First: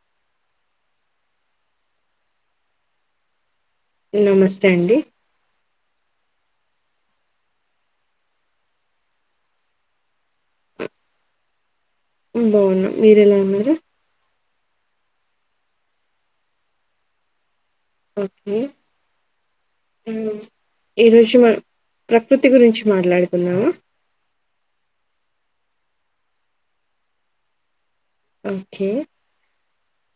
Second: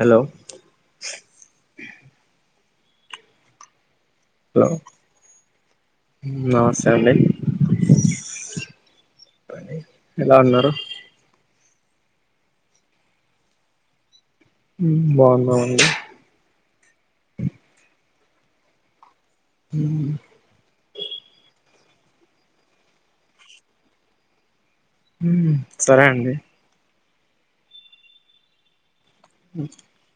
Hello hello నమస్తే అండి నమస్తే అండి ఎలా ఉన్నారు బావున్నం మీరు ఎలా ఉన్నారు బావున్నం అండి ఓకే ఈ రోజు వ ప్రకృతి గురించి మాట్లాడుకుందామ మ్ సరే అండి ఓకే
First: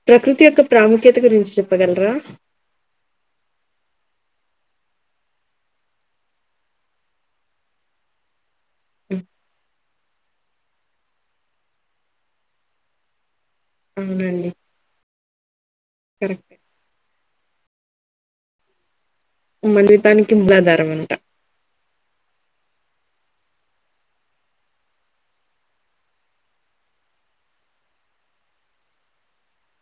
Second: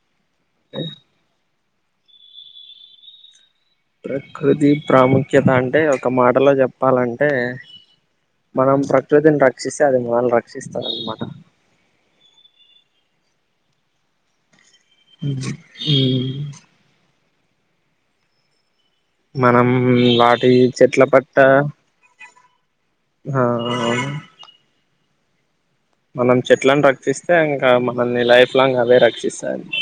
ప్రకృతి యొక్క ప్రాముఖ్యత గురించి చె ప్పగలరా ప్రకృతి ప్రాముఖ్యత అంటే ఒక మాటలో చెప్పాలంటే మనం హ్మ్. ప్రకృతిని రక్షిస్తే అది మనల్ని రక్షిస్తారన్నమాట అవునండి కరెక్ట్ మ్ మనం మన జీవితానికి వాటి మూలాధారం చెట్ల అంట పట్ట ఆ అవును మనం చెట్లను రక్షిస్తే ఇంకా మనల్ని లైఫ్ లాంగ్ అవే రక్షిస్తాయిన్నమా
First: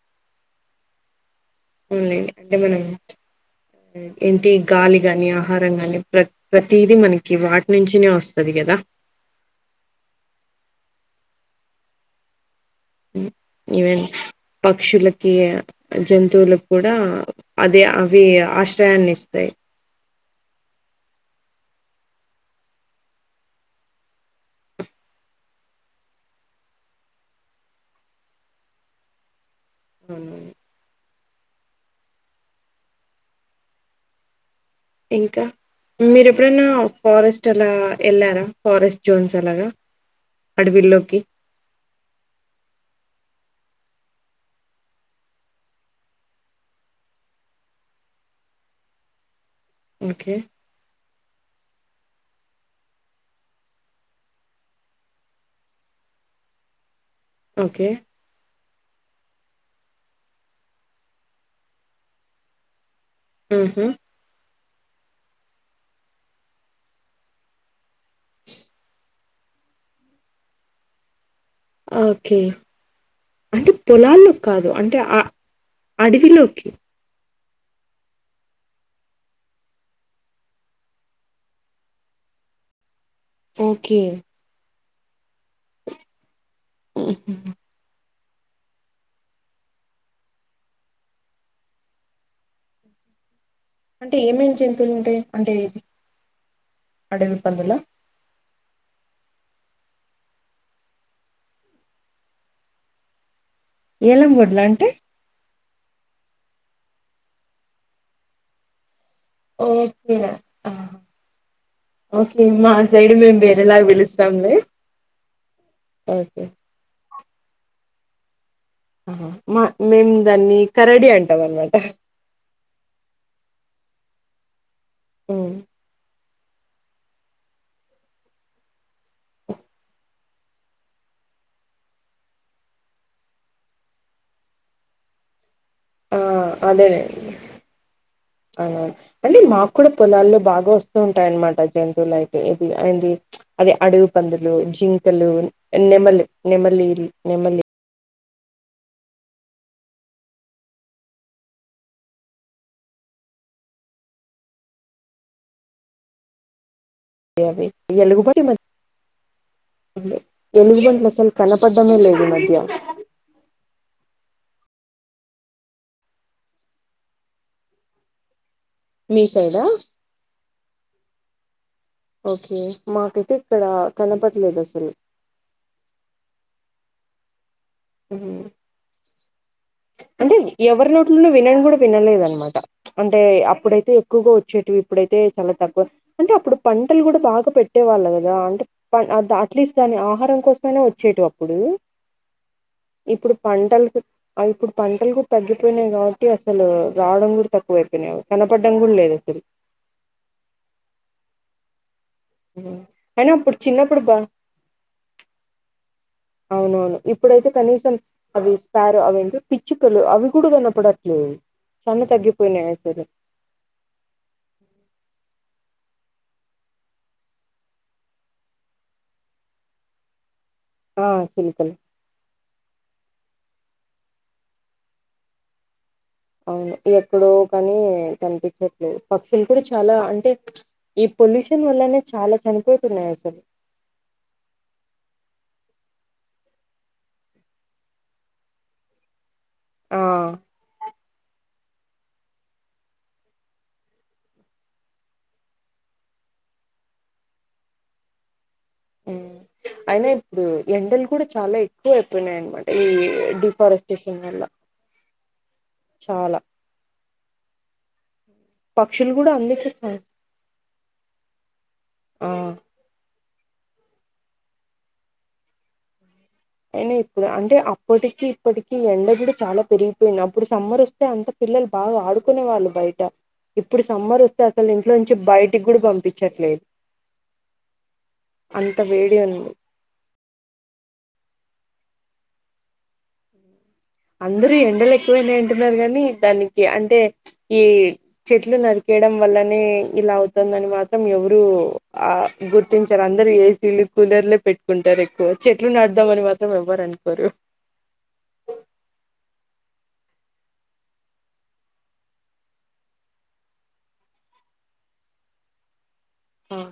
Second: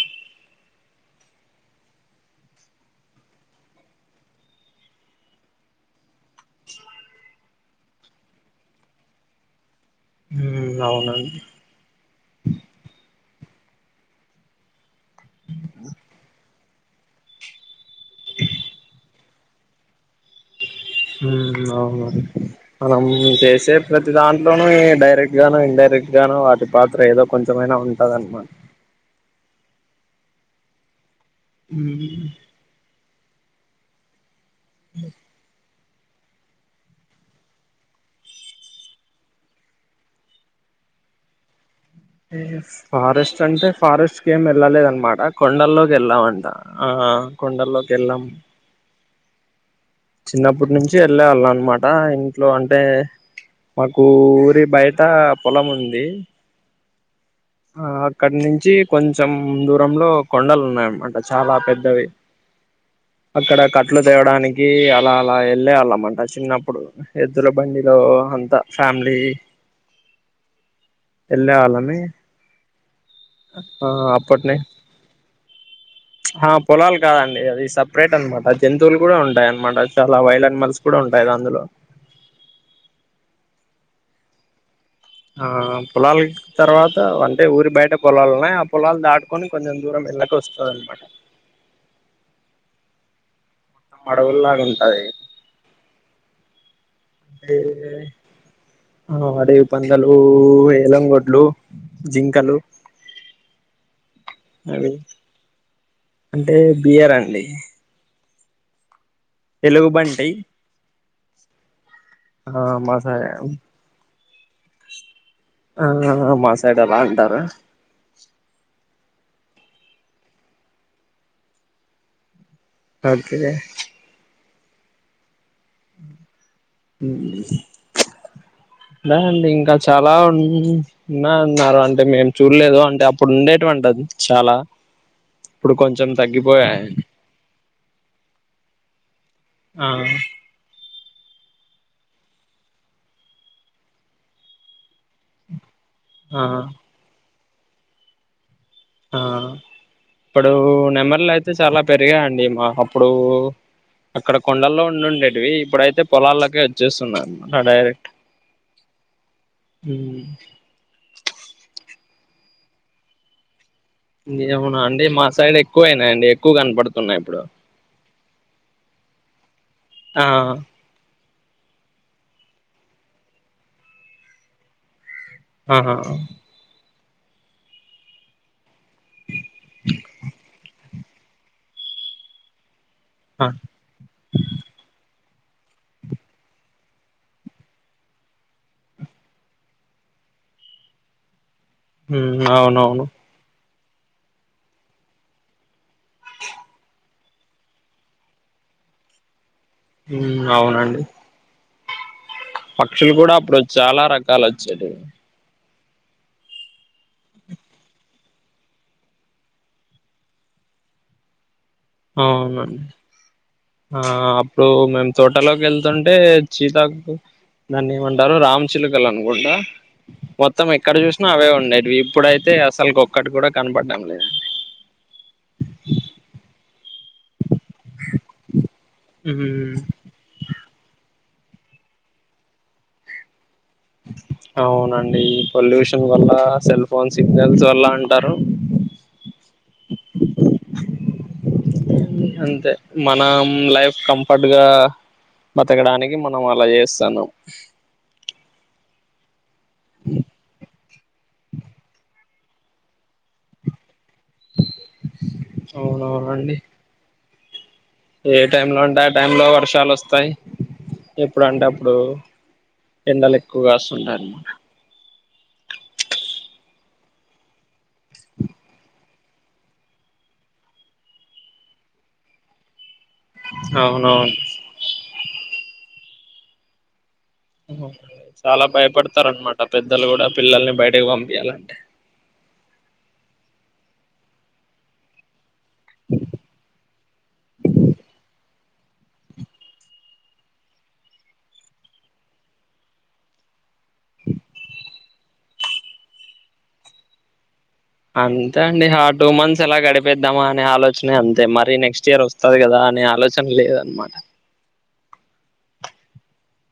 అవునండి అవే ఏంటి గాలి గాని ఆహారం గాని ప్ర ప్రతిది మనకి వాటి నించినే వస్తది కదా మ్ అవునండి ఈవెన్ పక్షులకి జంతువులకు కూడా అది అవి ఆశ్రయాన్ని ఇస్తాయి అవును అండి మనం చేసే ప్రతి దాంట్లోనూ డైరెక్ట్ గాన ఇడైరెక్ట్ గానో వాటి పాత్ర ఏదో కొంచెమైనా ఉంటదనమాట అవునండి మ్ ఇంకా మీరు ఎప్పుడన్నా ఫారెస్ట్ అలా ఎళ్లారా ఫారెస్ట్ జోన్స్ అలాగా అడవిల్లోకి ఫారెస్ట్ అంటే ఫారెస్ట్ కి ఏం వెళ్ళలేద అన్నమాట కొండల్లోకి వెళ్ళావంట ఆ కొండల్లోకి ఎళ్ళం ఓకే చిన్నప్పటి నుంచి ఎళ్ళే వాళ్ళం అనమాట ఇంట్లో అంటే మాకు ఊరి బయట పొలం ఉంది ఆ ఓకే అక్కడ నించి కొంచెం దూరంలో కొండలు ఉన్నాయన్నమాట చాలా పెద్దవి అక్కడ ఊహూ కట్లు తేవడానికి అలా అలా ఎళ్ళే వాళ్ళమంట చిన్నప్పుడు ఎద్దుల బండి లో అంత ఫ్యామిలీ ఎళ్ళె వాళ్ళమి ఓకే అంటే పొలాల్లో అప్పట్నే కాదు అంటే అ ఆ అడవిలోకి పొలాలు కాదండి లేదు సెపరేట్ అనమాట జంతువులు కూడా ఉంటాయి అనమాట చాలా వైల్డ్ యానిమల్స్ కూడా ఉంటాయి అందులో ఓకే ఆ పొలాల తర్వాత హ్మ్. అంటే ఊరి బయట పొలాలున్నాయి ఆ పొలాలు దాటుకొని కొంచెం దూరం వెళ్ళక వస్తుంద అనమాట అంటే ఏమేం అడవుల్లాగా జంతువులు ఉంటయి ఉంటాయి అంటే ఇది అడవి ఎంటే పందులా ఆ అడవి పందలు ఏలంగొడ్లు జింకలు అ ఏలంగూడ్లా అంటే అంటే బియర్ అండి ఓకే ఎలుగుబంటి ఓకే ఆ మా సైడ్ సై మేం వేరేలాగా పలుస్తం చడి ఆ మా సైడ్ ఎలా అంటారు ఆ మా మేము దాన్ని కరడీ అంటాం అన్నమాట భర్గే అ హ అా అండి ఇంకా చాలా ఉ ఉన్నా ఉన్నారు అంటే మేము చూడలేదు అంటే అప్పుడు ఉండేటువంటిది చాలా ఇప్పుడు కొంచెం ఆ తగ్గిపోయా అదేలేండి అవునవును అంటే మాకు కూడా పొలాల్లో బాగా వస్తుంది వ ఉంటాయన్నమాట జంతువులు అయితే ఇది అయిది అది అడగు పందులు జింకలు నెమ్మల్ ఆ నెమలి ఇల్ నెమలి ఆ ఇప్పుడు నెమర్లు అయితే చాలా పెరిగా అడి మా అప్పుడు అక్కడ కొండల్లో ఉంండేవి ఇప్పుడైతే పొలాల్లోకే వచ్చేస్తున్నాయి అ అన్నమాట అవిే డైరెక్ట్ ఎలుగు పడి మరి ఎలుగు పంటలు అసలు కనపడ్డమే లేదు మధ్య ఏవునా అండి మా సైడ్ ఎక్కువయినాయంండి ఎక్కువ కనపడుతున్నాయి ఇప్పుడు మీ సైడ్ ఆ ఓకే మాకైతే ఇక్కడ కనపడలేదు అసలు ఆహా అంటే ఎవరి లోట్లన వినని కూడా వినలేద అనమాట అంటే అప్పుడైతే ఎక్కువగా వచ్చేటివి ఇప్పుడైతే చాలా తక్కువ అంటే అప్పుడు పంటలు కూడా బాగా పెట్టే వాళ్ళు కదా అంటే అట్లీస్ట్ దాని ఆహారం వస్తమనే వచ్చేటటు అప్పుడు అవునవును ఇప్పుడు పంటలకు ఇప్పుడు పంటలు కూడా తగ్గిపోయినాయి కాబట్టి అసలు రావడం కూడా తక్కువైపోయినాయి కనపడ్డం కూడా లేదా సరి అవునండి పక్షులు అయినా కూడా అప్పుడు చిన్నప్పుడు చాలా బా రకాలు వచ్చాయి [inaudible] అవునవును ఇప్పుడైతే కనీసం అవి స్పారో అవింటే పిచ్చుకలు అవి కూడా కానప్పుడ అట్లేదు అవునండి ఆ అప్పుడు మేము తోటలోకి వెళ్తా అంటే చీతకు దన్న ఏమంటారు రామ్ చిలుకలు అనుకుంటా మొత్తం ఎక్కడ ఆ చూసినా అవే చిలుకలు ఉండేవి ఇప్పుడుైతే అసలు గొక్కటి కూడా కనపట్నం లే వు ఎక్కడో కానీ కనిపించట్లే పక్షులు కూడా ఉమ్ చాలా అంటే ఈ పొల్యూషన్ వల్లనే చాలా చనిపోతున్నాయి అసలు [inaudible] అవునండి పొల్యూషన్ వల్ల సెల్ ఫోన్ సిగ్నల్స్ వల్ల అంటారు [inaudible] ఆ అంతే మనం లైఫ్ కంఫర్ట్గా బతకడానికి మనం అలా చేస్తాన్నాం అ అయినా ఇప్పుడు ఎండలు కూడా చాలా ఎక్కువ అయిపోయినాయి అనమాట ఈ డిఫారెస్ట్ టిఫిన్ వల్ల చాలా అవునవునండి ఏ టైమ్ లో ఉంటే పక్షులు ఆ కూడా టైమ్ లో అందుకే వర్షాలు చ- వస్తాయి ఎప్పుడు అంటే అప్పుడు ఆ ఎండలు ఎక్కువ గాసుంటాయి అనమాట అయినా ఇప్పుడు అంటే అప్పటికి ఇప్పటికి ఎండ కూడా చాలా పెరిగిపోయింది అప్పుడు సమ్మర్ వస్తే అంత పిల్లలు బాగా ఆడుకునే వాళ్ళు బయట ఇప్పుడు సమ్మర్ అవునవును వస్తే అసలు ఇంట్లో నుంచి బయటికి కూడా పంపించట్లేదు చాలా అంత వేడి భయపడతారు ఉంది అనమాట పెద్దలు కూడా పిల్లల్ని బయటకి పంపి యాలంటే అందరూ ఎండలు ఎక్కువైనాయి అంటున్నారు కాని దానికి అంటే ఈ చెట్లు నరికే యడం వల్లనే ఇలా అవుతుందని మాత్రం ఎవరు ఆ గుర్తించారు అందరు ఏసీలు కూలర్లే పెట్టుకుంటారు ఎక్కువ చెట్లు నాటుదామని మాత్రం ఎవ్వరు అనుకోరు అంతే అండి ఆ టూ మంత్స్ ఎలా గడిపేద్దామా అనే ఆలోచనే అంతే మరి నెక్స్ట్ ఇయర్ వస్తుంది కదా అనే ఆలోచన లేదు అనమాట మ్మ్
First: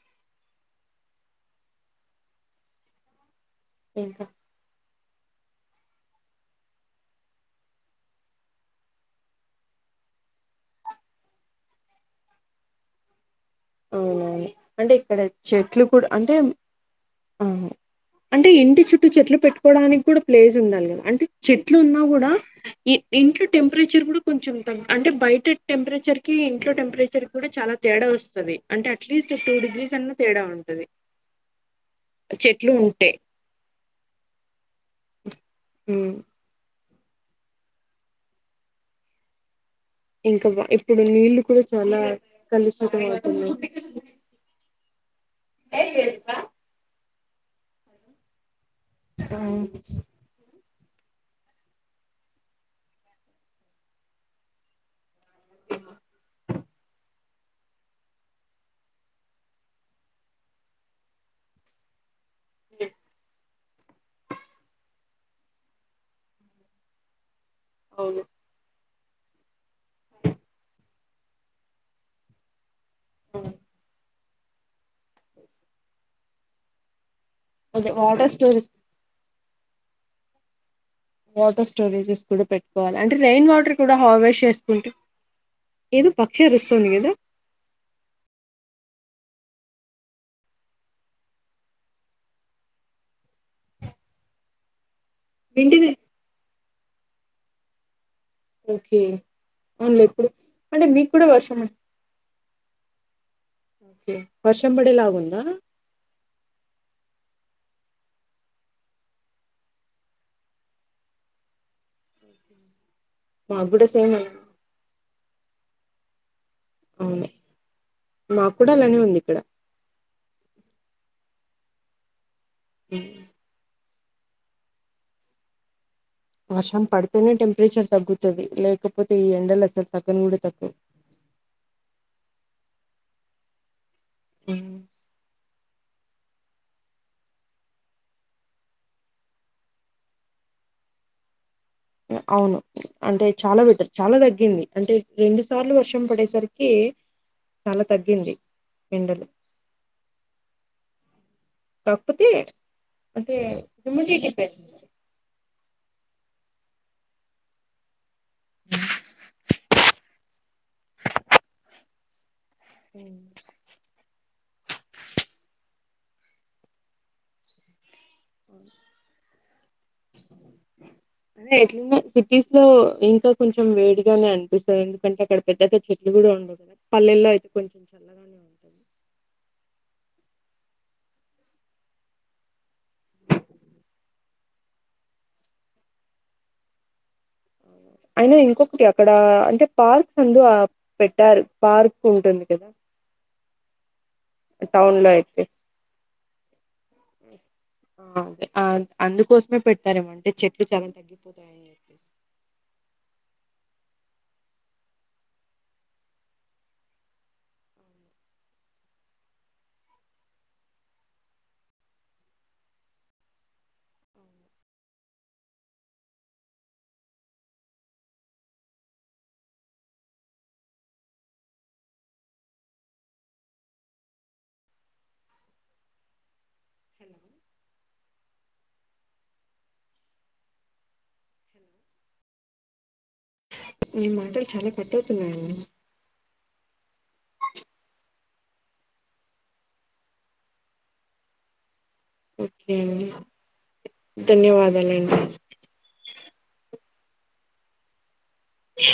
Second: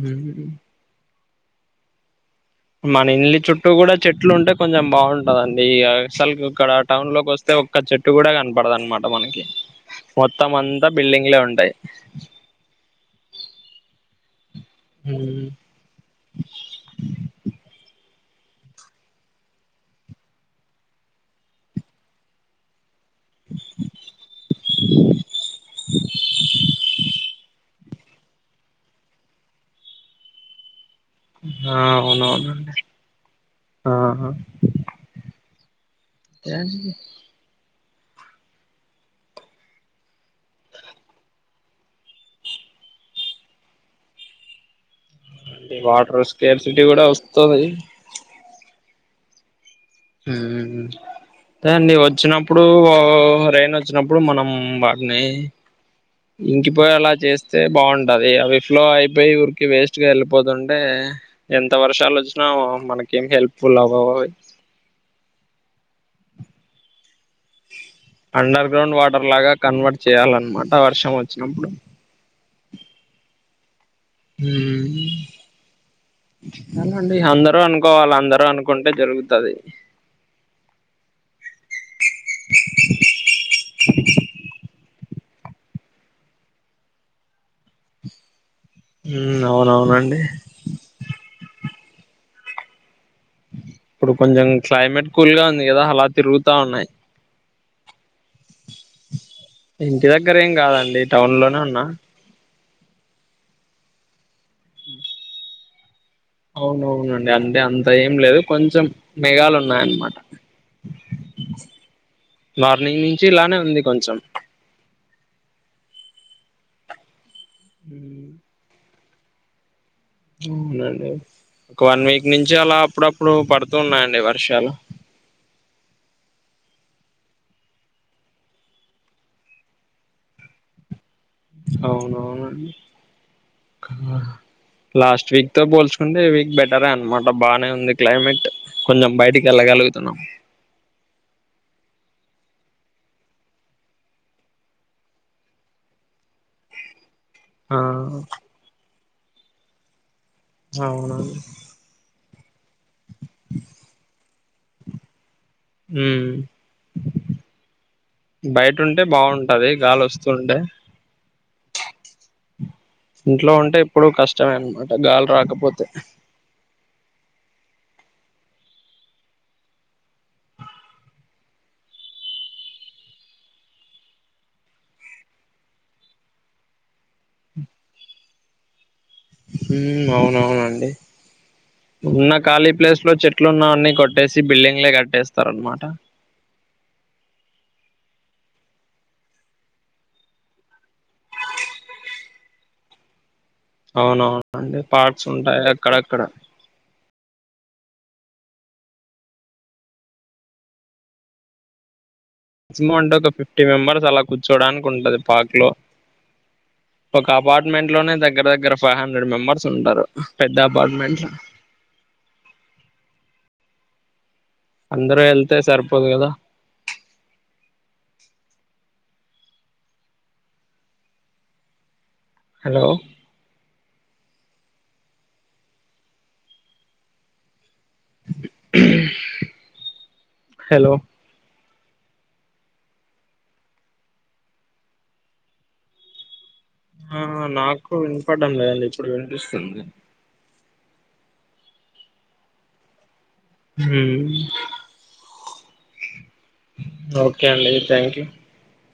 మ్మ్ మన ఇల్లి చుట్టూ కూడా ఇంకా చెట్లు ఉంటే కొంచెం బాగుం కదండీ అసలు ఇక్కడ టౌన్ లోకి వస్తే ఒక్క చెట్టు కూడా కనపడదనమాట మనకి మొత్తం అంత బిల్డింగ్ లే ఉంటాయి అవునవును అంటే ఇక్కడ చెట్లు కూడా అంటే అవును అంటే ఇంటి చుట్టూ చెట్లు పెట్టుకోవడానికి కూడా ప్లేస్ ఉండాలి కదా అంటే చెట్లు ఉన్నా కూడా ఈ ఇంట్లో టెంపరేచర్ కూడా కొంచెం తక్ అంటే బయట టెంపరేచర్ కి ఇంట్లో టెంపరేచర్ కి కూడా చాలా తేడా వస్తది అంటే అట్లీస్ట్ టూ డిగ్రీస్ అన్నా తేడా ఉంటది ఆ చెట్లు అవునవునాండి ఉంటే ఆ ఉమ్ [inaudible] ఇంకా ఇప్పుడు నీళ్లు కూడా చాలా కలుషత [inaudible] వాటర్ స్కేర్సిటీ కూడా వస్తుంది ఆ మ్మ్ అదండి వచ్చినప్పుడు రెయిన్ వచ్చినప్పుడు మనం వాటిని ఇంకిపోయి అలా చేస్తే బాగుంటది అవి ఫ్లో అయిపోయి ఊరికె వేస్ట్ గా వెళ్ళిపోతుంటే ఎంత వర్షాలు వచ్చినా మనకేం హెల్ప్ఫుల్ అవ్వవు అవి అవును అండర్ గ్రాండ్ వాట ర్ లాగా కన్వర్ట్ చేయాలన్నమాట వర్షం వచ్చినప్పుడు హ్మ్. మ్మ్ అందరు అదే అనుకోవాలి వాటర్ అందరరు స్టోరేజ్ అనుకుంటే జరుగుతది వాటర్ స్టోరేజెస్ కూడా పెట్టుకోవాలి అంటే రెయిన్ వాటర్ కూడా హార్వెస్ట్ చేసుకుంటే ఏదో పక్షి అరుస్తుంది కదా మ్మ్ అవునవునండి ఇప్పుడు కొంచెం క్లైమేట్ కూల్ గా ఉంది కదా వింటిది అలా తిరుగుతా ఉన్నాయి ఓకే అవునులే ఇంటి ఎప్పుడు దగ్గర ఏం అంటే కాదండి మీకు కూడా టౌన్ వర్షం లోనే ఉన్నా వర్షం పడేలాగుందా అవునవునండి అంటే అంత ఏం లేదు కొంచెం మేఘాలు ఉన్నాయన్నమాట మార్నింగ్ నుంచి ఇలానే మాకు ఉంది కూడా సేమ్ కొంచెం అలా అవును మాకు కూడా అలానే ఉంది ఇక్కడ అవునండి ఒక వన్ వీక్ నుంచి అలా హ్మ్. అప్పుడప్పుడు పడుతున్నాయండి వర్షాలు వర్షం పడితేనే టెంపరేచర్ తగ్గుతుంది లేకపోతే ఈ ఎండలు అసలు తగ్గని కూడా తగ్గవు అవునవును హ్మ్. లాస్ట్ వీక్ తో పోల్చుకుంటే ఈ వీక్ బెటరే అనమాట బాగానే ఉంది క్లైమేట్ కొంచెం బయటికి వెళ్ళగలుగుతున్నాం అవును అంటే చాలా బెటర్ చాలా తగ్గింది అంటే రెండు సార్లు వర్షం పడేసరికి కి ఆ చాలా తగ్గింది ఎండలు అవును రాకపోతే రాక సుమతి బయటంటే బాగుంటది గాలి వస్తుంటే హ్మ్. ఇంట్లో ఉంటే ఎప్పుడు కష్టమే అనమాట గాలి రాకపోతే అవు [unintelligible] [inaudible] అదే ఎట్ సిటీస్ లో ఇంకా కొంచెం వేడిగానే అనిపిస్తుంది ఎందుకంటే అక్కడ పెద్ద చెట్లు కూడా ఉండవు కదా పల్లెల్లో అయితే కొంచెం ఉంటుంది ఉం అవునవునండి ఉన్న ఖాళీ ప్లేస్ లో చెట్లు ఉన్నవన్నీ కొట్టేసి బిల్డింగ్లే కట్టేస్తారు అనమాట అయినా ఇంకొకటి అక్కడ అంటే పార్క్ అందు పెట్టారు పార్క్ ఉంటుంది కదా అవునవునండి టౌన్ లో పార్ట్స్ ఉంటాయి అక్కడక్కడ ఉ అదే అందుకోసమే పెతారేమంటే చెట్లు మజమో అంటే ఒక ఫిఫ్టీ మెంబర్స్ అలా కూర్చోడానికి ఉంటుంది పాక్ లో ఒక అపార్ట్మెంట్ లోనే దగ్గర దగ్గర ఫైవ్ హండ్రెడ్ మెంబర్స్ ఉంటారు పెద్ద అపార్ట్మెంట్ లో [unintelligible] అందరు వెళ్తే సరిపోదు కదా హలో హలో హలో నే మాటలు చాలా పట్టవుతున్నా ఆ నాకు వినిపడం లేదండి ఇప్పుడు వినిపిస్తుంది ఓకే అండి ధన్యవాదాలండి ఓకే అండి థ్యాంక్ యూ అ